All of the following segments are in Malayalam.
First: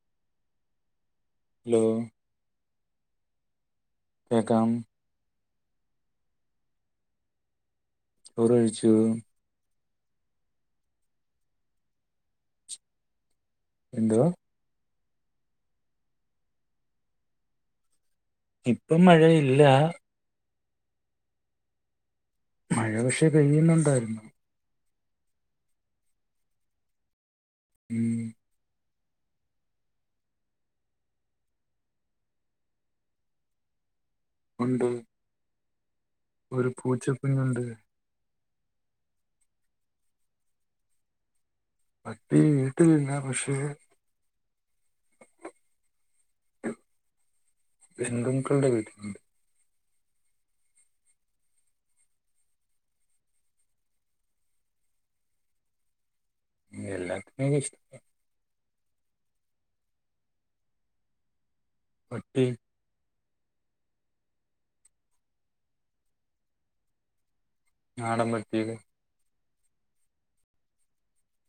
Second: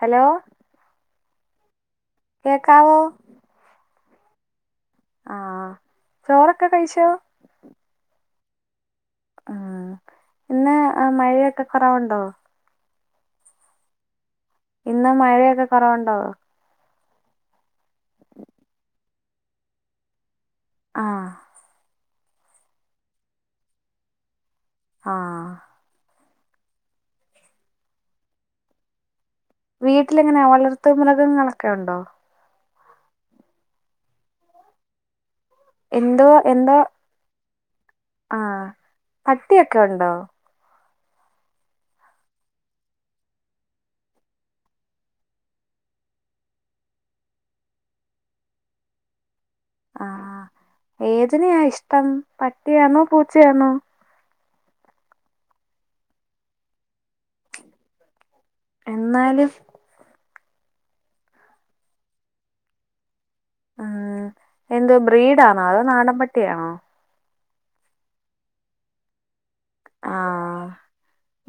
ഹലോ ഹലോ കേക്കാവോ? കേക്കാം. ആഹ് ചോറൊക്കെ കഴിച്ചോ? ചോറുകഴിച്ചു. ആഹ് ഇന്ന് മഴയൊക്കെ കൊറവ്ണ്ടോ? എന്തോ ഇന്ന് മഴയൊക്കെ കൊറവുണ്ടോ? ഇപ്പം മഴയില്ല ആഹ് മഴ പക്ഷെ പെയ്യുന്നുണ്ടായിരുന്നു. ആഹ് ഉം വീട്ടിലെങ്ങനെ വളർത്ത് മൃഗങ്ങളൊക്കെ ഒണ്ടോ? ഉണ്ട് എന്ത്വ? ഒരു പൂച്ച കുഞ്ഞുണ്ട്. ആഹ് പട്ടിയൊക്കെ ഒണ്ടോ? പട്ടി വീട്ടിലില്ല. പക്ഷെ [unintelligible] ബന്ധുക്കളുടെ വീട്ടിലുണ്ട്. ആഹ് ഏതിനെയാ ഇഷ്ടം? പട്ടിയാന്നോ പൂച്ചയാന്നോ? എല്ലാത്തിനേം ഇഷ്ടാ. എന്നാലും പട്ടി ഉം എന്ത് ബ്രീഡാന്നോ അതോ നാടൻപട്ടിയെയാണോ? നാടൻ പട്ടിടെ ആഹ്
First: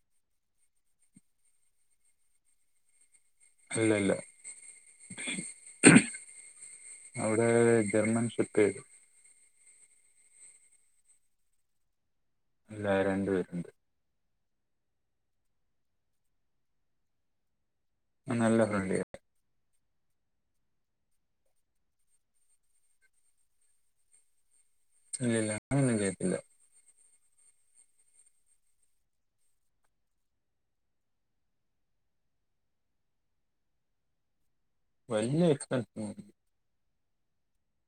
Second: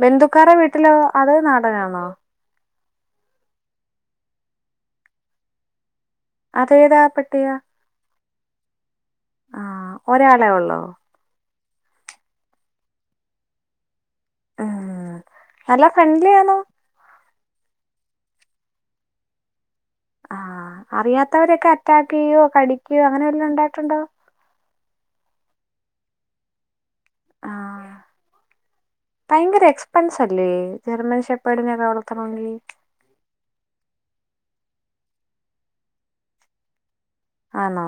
ബന്ധുക്കാരെ വീട്ടിലോ അത് നാടനാന്നോ? അല്ലല്ല അതേതാ അവിടേ പട്ടിയാ ജർമ്മൻ ഷേപ്പേട്. ആഹ് ഒരാളെ ഒള്ളോ? ഇല്ല രണ്ടു പേരുണ്ട്. ആഹ് നല്ല ഫ്രണ്ട്ലി ആണോ? ഉം നല്ല ഫ്രണ്ട്ലിയ ആഹ് അറിയാത്തവരൊക്കെ അറ്റാക്ക് ചെയ്യോ കടിക്കയോ അങ്ങനെ വല്ലോം ഒണ്ടായിട്ടുണ്ടോ? ഇല്ല ഇല്ല അങ്ങനൊന്നും ചെയ്യത്തില്ല. ആഹ് ഭയങ്കര എക്സ്പെൻസല്ലേ ജർമ്മൻ ശെപ്പാടിനൊക്കെ വളർത്തണോങ്കി. വലിയ എക്സ്‌പെൻസ ആണോ?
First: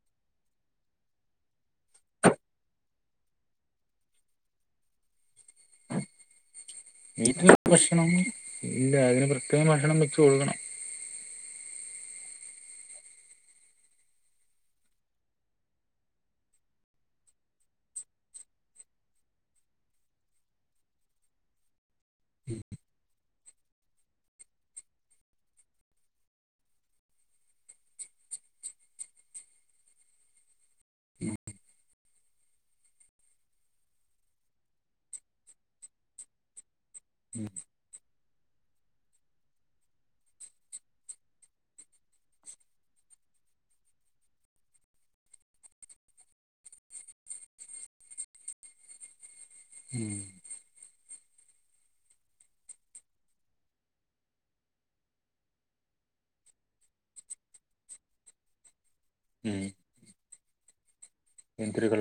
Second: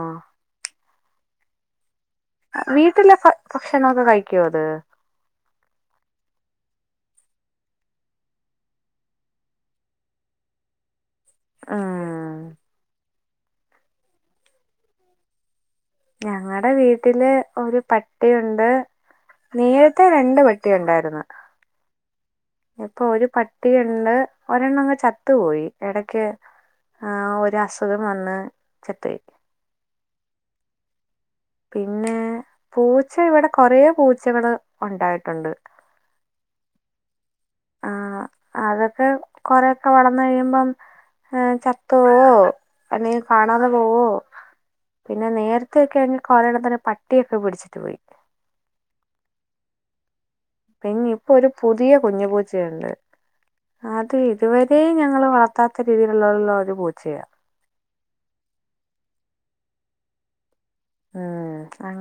വീട്ടിലെ ഭ ഭക്ഷണൊക്കെ കഴിക്കുവോ അത്? [unintelligible] വീട്ടില് ഭക്ഷണം ഇല്ല അതിന് പ്രത്യേകം ഭക്ഷണം വെച്ച് കൊടുക്കണം ആഹ് ഞങ്ങടെ വീട്ടില് ഒരു പട്ടിയൊണ്ട് നേരത്തെ രണ്ട് പട്ടി ഒണ്ടാരുന്ന് ഉം ഇപ്പോ ഒരു പട്ടിയൊണ്ട് ഒരെണ്ണം അങ്ങ് ചത്തു പോയി എടക്ക് ആഹ് ഒരസുഖം വന്ന് ചത്തോയ് ഉ പിന്നെ പൂച്ച ഇവടെ കൊറേ പൂച്ചകള് ഒണ്ടായിട്ടോണ്ട് ഉം ആഹ് അതക്കെ കൊറെയൊക്കെ വളന്ന് കഴിയുമ്പം ആഹ് ചത്തോവോ അല്ലങ്കി കാണാതെ പോവോ പിന്നെ നേരത്തെക്കെ ആണെങ്കി കൊറെണതിനെ പട്ടിയൊക്കെ പിടിച്ചിട്ട് പോയി ഉം പിന്നെ ഇപ്പോ ഒരു പുതിയ കുഞ്ഞു പൂച്ചയൊണ്ട് അത് ഇതുവരെ ഞങ്ങള് വളർത്താത്ത രീതിലുള്ളള്ളോരു പൂച്ചയാ ഉം എന്തൊരു കളറ്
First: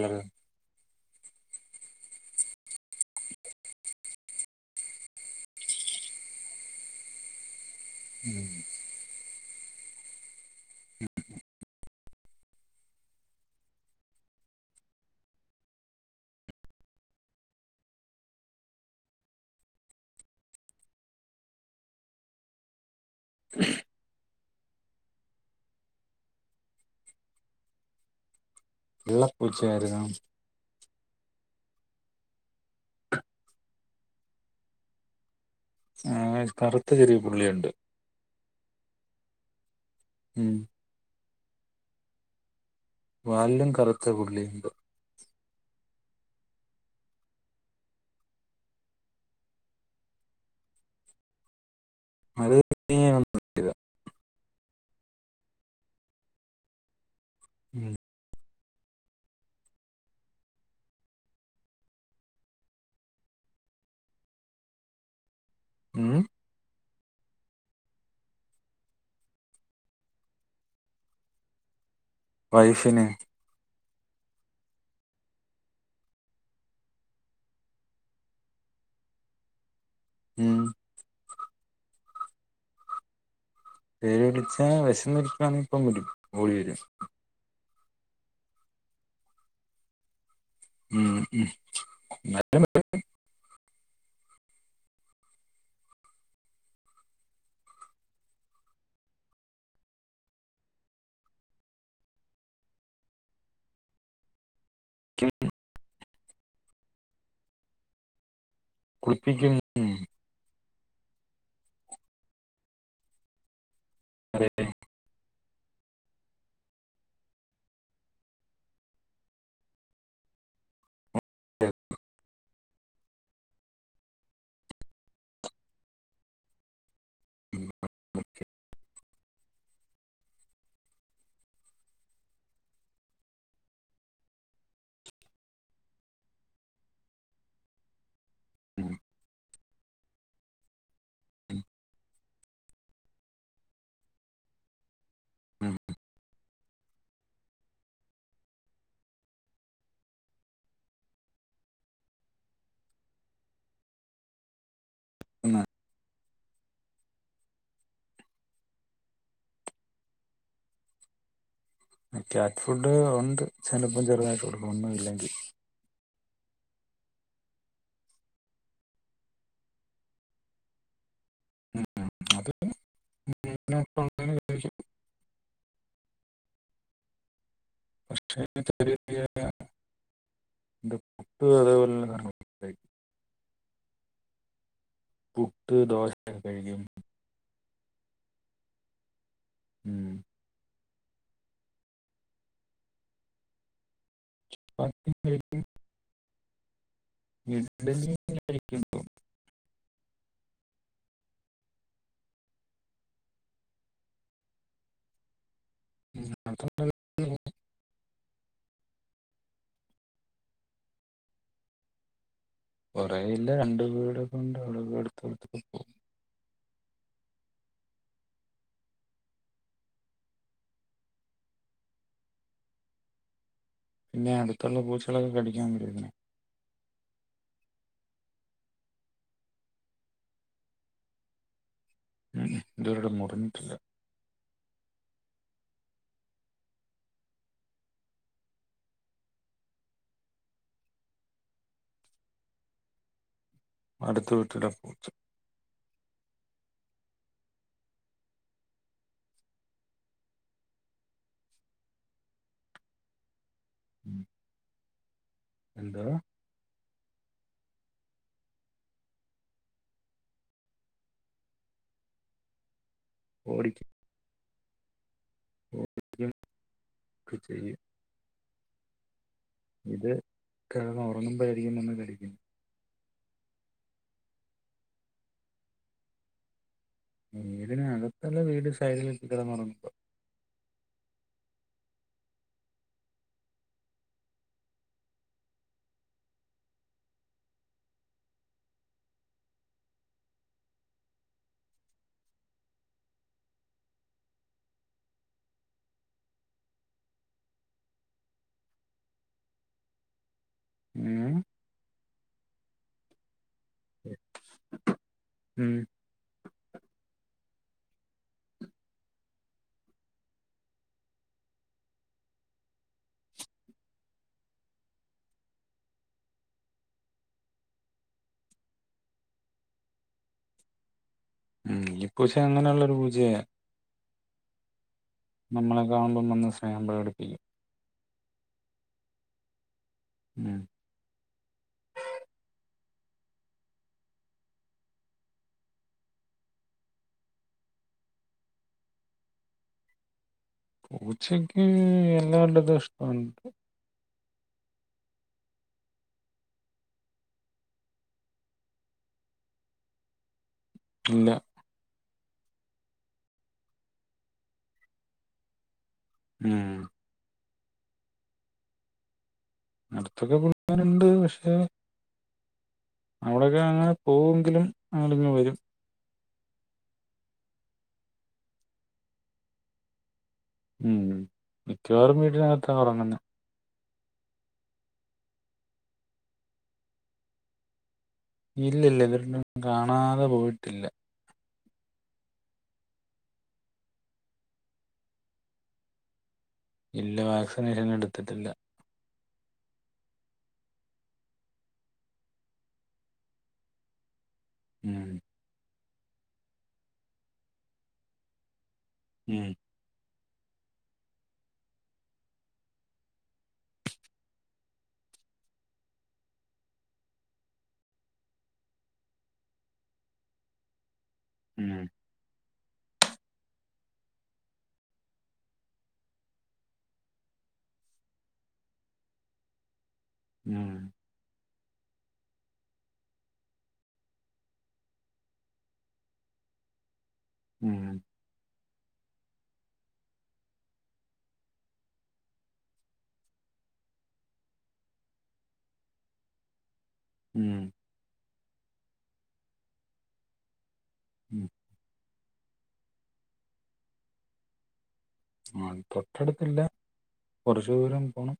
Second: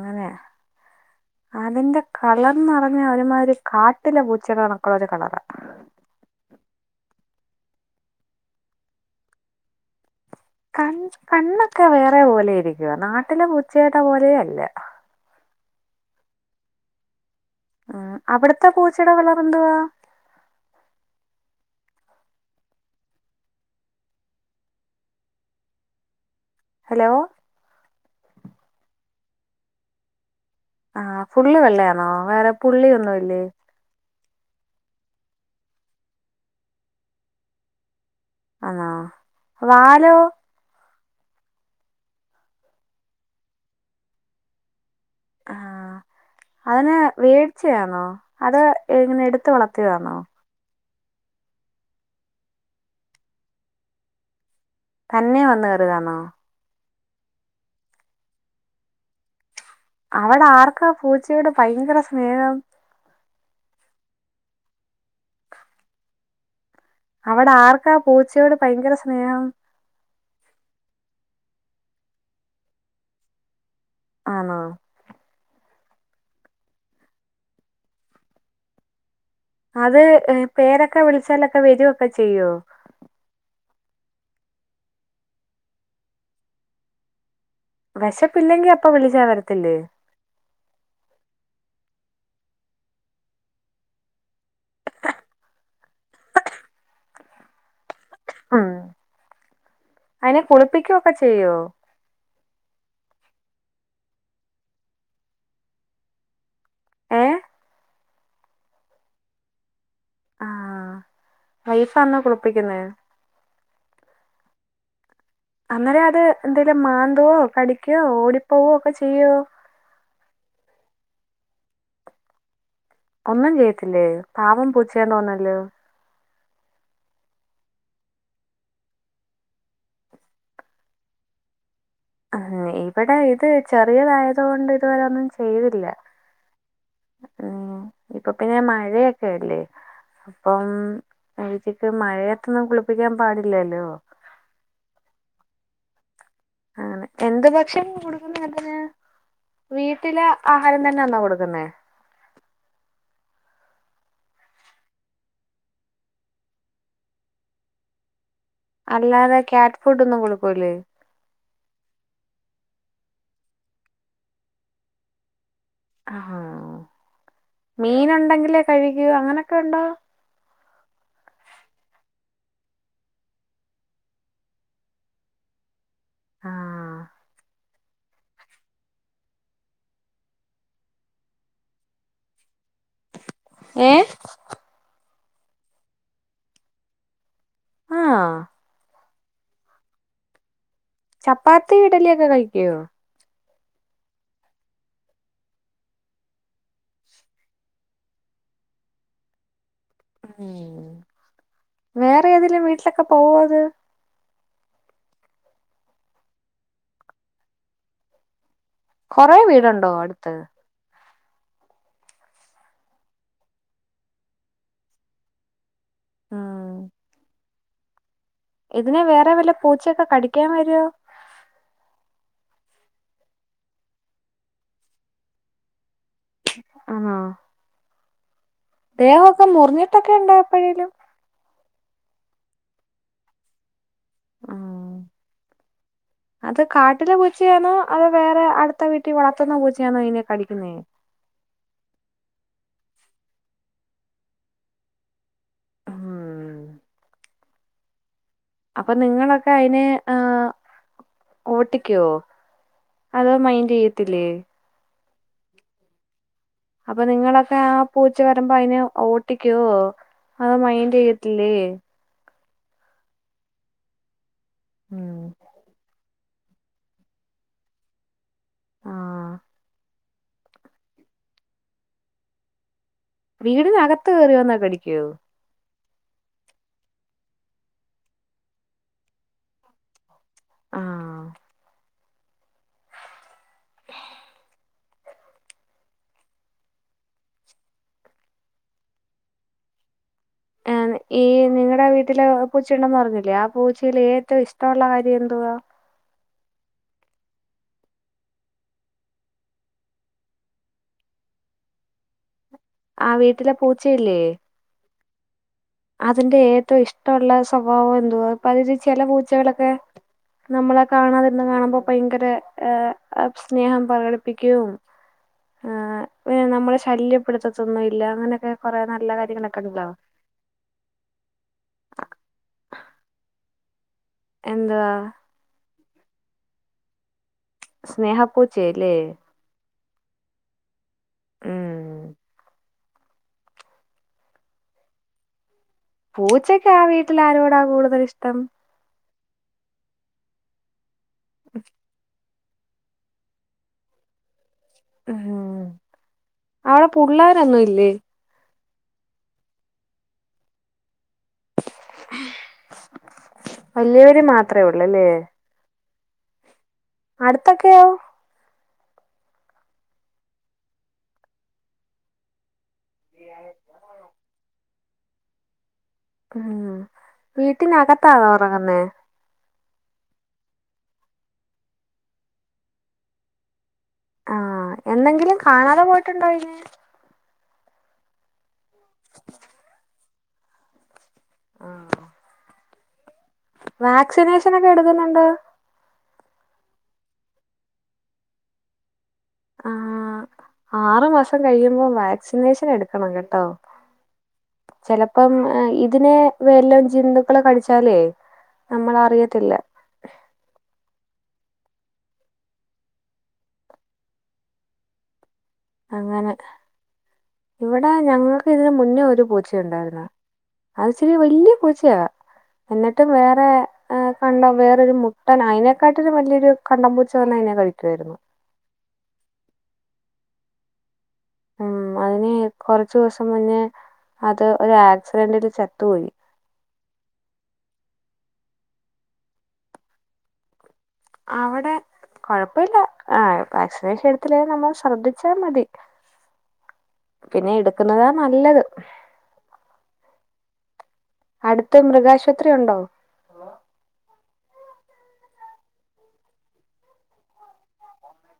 അതിന്റെ കളർന്ന് പറഞ്ഞ ഒര്മാതിരി കാട്ടിലെ പൂച്ചേടെ കണക്കോള്ള ഒരു കളറാ ഉം കണ് കണ്ണൊക്കെ വേറെ പോലെ ഇരിക്കുവാ നാട്ടിലെ പൂച്ചേടെ പോലെയല്ല. ആഹ് അവടത്തെ പൂച്ചേടെ കളറെന്തുവാ? ഉ ഹലോ വെള്ള പൂച്ചയാരുന്നോ ആഹ് ഫുള്ള് വെള്ളയാണോ വേറെ പുള്ളിയൊന്നുവില്ലേ ആഹ് കറുത്ത ചെറിയ പുള്ളിയൊണ്ട് ആഹ് വാലോ? ഉം വാലിലും കറുത്ത പുള്ളിയൊണ്ട് ആഹ് അതിനെ വേടിച്ചയാന്നോ അത് എങ്ങനെ എടുത്ത് വളത്തിയാണോ? [unintelligible] തന്നെ വന്ന് കേറിതാണോ. ഉം അവടാർക്കാ പൂച്ചയോട് ഭയങ്കര സ്നേഹം ഉം അവടാർക്കാ പൂച്ചയോട് ഭയങ്കര സ്നേഹം? വൈഫിന് ആണോ? അത് ഉം പേരൊക്കെ വിളിച്ചാലൊക്കെ വരോക്കെ ചെയ്യോ? പേര് വിളിച്ചാ വെശന്നിരിക്കുവന്നേ ഇപ്പം വരും ഓടി വരും വെശപ്പില്ലെങ്കി അപ്പ വിളിച്ച വരത്തില്ലേ [unintelligible] ആഹ് അതിനെ കുളിപ്പിക്കുവോക്കെ ചെയ്യോ [unintelligible] ഏഹ് കുളിപ്പിക്കും ആ വൈഫാന്നോ കുളിപ്പിക്കുന്നെ അതെന്നെ അന്നേരം അത് എന്തെലും മാന്തവോ കടിക്കോ ഓടിപ്പോകോ ഒക്കെ ചെയ്യുവോ. ആ ഒന്നും ചെയ്യത്തില്ലേ പാവം പൂച്ചയാന്ന് തോന്നല്ലോ [unintelligible] ആ ഇവിടെ ഇത് ചെറിയതായത് കൊണ്ട് ഇതുവരെ ഒന്നും ചെയ്തില്ല ഉം ഇപ്പൊ പിന്നെ ഉം മഴൊക്കല്ലേ അപ്പം ഏച്ചിക്ക് മഴത്തൊന്നും കുളിപ്പിക്കാൻ പാടില്ലല്ലോ. ഉം ആണ് എന്ത് ഭക്ഷണം കൊടുക്കുന്ന അതിന് വീട്ടില് ആഹാരം തന്നന്നോ കൊടുക്കുന്നേ എന്ന അല്ലാതെ ക്യാറ്റ് ഫുഡ് ഒന്നും കൊടുക്കൂല്ലേ ആ ക്യാറ്റ് ഫുഡ് ഉണ്ട് ചിലപ്പം ചെറുതായിട്ട് കൊടുക്കും ഒന്നും ഇല്ലെങ്കി ആഹാ മീൻ ഉണ്ടെങ്കിലേ കഴുകു അങ്ങനെക്കെ ഉണ്ടോ ഉം അത് [unintelligible] മീനൊക്കെ കൊടുത്താലേ കഴിക്കു ആഹ് പക്ഷേ ചെറിയ ചെറിയ [unintelligible] അതേപോലുള്ള സാനങ്ങളും ഏഹ് പുട്ട് ദോശയൊക്കെ കഴിക്കും ആഹ്. ഉം ചപ്പാത്തി ഇഡലിയൊക്കെ കഴിക്കോ ചപ്പാത്തി കഴിക്കും ഇഡലി കഴിക്കും ഉം വേറെ ഏതെലും വീട്ടിലൊക്കെ പോവൊത് ഉം അതെപ്പഴും ഉ കൊറേ വീടുണ്ടോ അടുത്ത് കുറേ ഇല്ല രണ്ട് വീടൊക്ക കൊണ്ട് അവിടെ അടുത്തടുത്തൊക്കെ പോകും. ആഹ്. ഇതിനെ വേറെ വല്ല പൂച്ചക്കെ കടിക്കാൻ വരോ പിന്നെ അടുത്തുള്ള പൂച്ചളൊക്കെ കടിക്കാൻ വേരും ഇതിനെ ആണോ ദേഹൊക്കെ മുറിഞ്ഞിട്ടൊക്കെ ഉണ്ടാ എപ്പഴേലും ഉം ഇതുവരെട്ട് മുറിഞ്ഞിട്ടില്ല. ആഹ് അത് കാട്ടിലെ പൂച്ചയാണോ അത് വേറെ അടുത്ത വീട്ടി വളർത്തുന്ന പൂച്ചയാണോ ഇതിനെ കടിക്കുന്നേ അടുത്ത വീട്ടിലെ പൂച്ച അപ്പൊ നിങ്ങളൊക്കെ അയിന് ആഹ് ഓട്ടിക്കോ അതോ മൈന്റ് ചെയ്യത്തില്ലേ? എന്തവ അപ്പൊ നിങ്ങളൊക്കെ ആ പൂച്ച വരുമ്പോ അയിനെ ഓട്ടിക്കുവോ അതോ മൈന്റ് ചെയത്തില്ലേ ഓടി മ് [unintelligible] ചെയ ആ ഇത് കെടന്ന് ഉറങ്ങുമ്പോ ആയിരിക്കും വന്ന് കടിക്കുന്ന- വീടിനകത്ത് കയറി വന്നാ കടിക്കോ വീടന് അകത്തല്ല വീട് സൈഡിലൊക്ക കിടന്നോറങ്ങുമ്പോ ആ ഈ നിങ്ങളുടെ വീട്ടില് പൂച്ചയുണ്ടന്ന് പറഞ്ഞില്ലേ ആ പൂച്ചിൽ ഏറ്റവും ഇഷ്ടമുള്ള കാര്യം എന്തുവാ മ് ആ വീട്ടിലെ പൂച്ചയില്ലേ മം അതിന്റെ ഏറ്റവും ഇഷ്ടമുള്ള സ്വഭാവം എന്തുവാ പ്പ അതി ചില പൂച്ചകളൊക്കെ നമ്മളെ കാണാതിരുന്ന് കാണുമ്പോ ഭയങ്കര ആ മ് സ്നേഹം പ്രകടിപ്പിക്കും ആ പിന്നെ നമ്മെ ശല്യപ്പെടുത്തത്തൊന്നും ഇല്ല അങ്ങനെയൊക്കെ കൊറേ നല്ല കാര്യങ്ങളൊക്കെ ണ്ടോ മ് ഈ പൂച്ചെ അങ്ങനെയുള്ളൊരു പൂച്ചയാ എന്താ നമ്മളെ കാണുമ്പോൾ വന്ന് സ്നേഹം പ്രകടിപ്പിക്കും സ്നേഹ പൂച്ചയല്ലേ മ് ഉം പൂച്ചക്ക് ആ വീട്ടിൽ ആരോടാ കൂടുതൽ ഇഷ്ടം പൂച്ചക്ക് എല്ലാ നല്ലത്ഷ്ട്ടുണ്ട് മ് അവിടെ പുള്ളോരൊന്നും ഇല്ലേ ഇല്ലാ വലിയവര് മാത്രേ ഉള്ളല്ലേ മ് അട്‌ത്തൊക്കെയോ അടുത്തൊക്കെ പിള്ളാരുണ്ട് പക്ഷെ അവിടോക്കെ അങ്ങനെ പോവുങ്കിലും അങ്ങട്ടന്നെ വരും മ് വീട്ടിനകത്താണോ ഉറങ്ങുന്നേ മ് മിക്കവാറും വീടിനകത്താ ഉറങ്ങ്ന്നെ അ എന്നെങ്കിലും കാണാതെ പോയിട്ടുണ്ടോ അയ്നെ ഇല്ല ല്ല [unintelligible] കാണാതെ പോയിട്ടില്ല ആ വാക്സിനേഷൻ ഒക്കെ എടുക്കുന്നുണ്ടോ ഇല്ല വാക്സിനേഷൻ എടുത്തിട്ടില്ല ആ ആറു മാസം കഴിയുമ്പോം വാക്സിനേഷൻ എടുക്കണം കേട്ടോ ഉം ചെലപ്പം ഇതിനെ വല്ലം ജന്തുക്കള് കടിച്ചാലേ നമ്മള ഉം അറിയത്തില്ല അങ്ങനെ ഇവിടെ ഞങ്ങൾക്ക് ഇതിന് മുന്നേ ഒരു പൂച്ച ണ്ടായിര്ന്ന് അതിച്ചിരി വലുത- വല്ല്യ ഉം പൂച്ചയാ എന്നിട്ടും വേറെ കണ്ട വേറൊരു മുട്ടൻ അയിനെക്കാട്ടിലു വലിയൊരു കണ്ടമ്പൂച്ച വന്ന അയിനെ കഴി ക്കേര്ന്നു മ് ഉം അതിന് കൊറച്ചു ദിവസം മുന്നേ അത് ഒരു ആക്സിഡന്റില് ചത്തുപോയി. ഉം അവിടെ കൊഴപ്പമില്ല ആ വാക്സിനേഷൻ എടുത്തില്ലേ നമ്മൾ ശ്രദ്ധിച്ചാ മതി ഉം പിന്നെടുക്കുന്നതാ നല്ലത് ഉം അടുത്ത മൃഗാശുപത്രി ഉണ്ടോ ആ തൊട്ടടുത്തില്ല കുറച്ച് ദൂരം പോണം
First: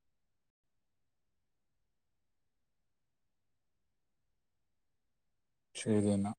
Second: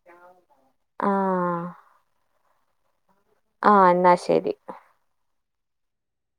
ആഹ ആ ന്നാ ശരി ശരിയെന്നാ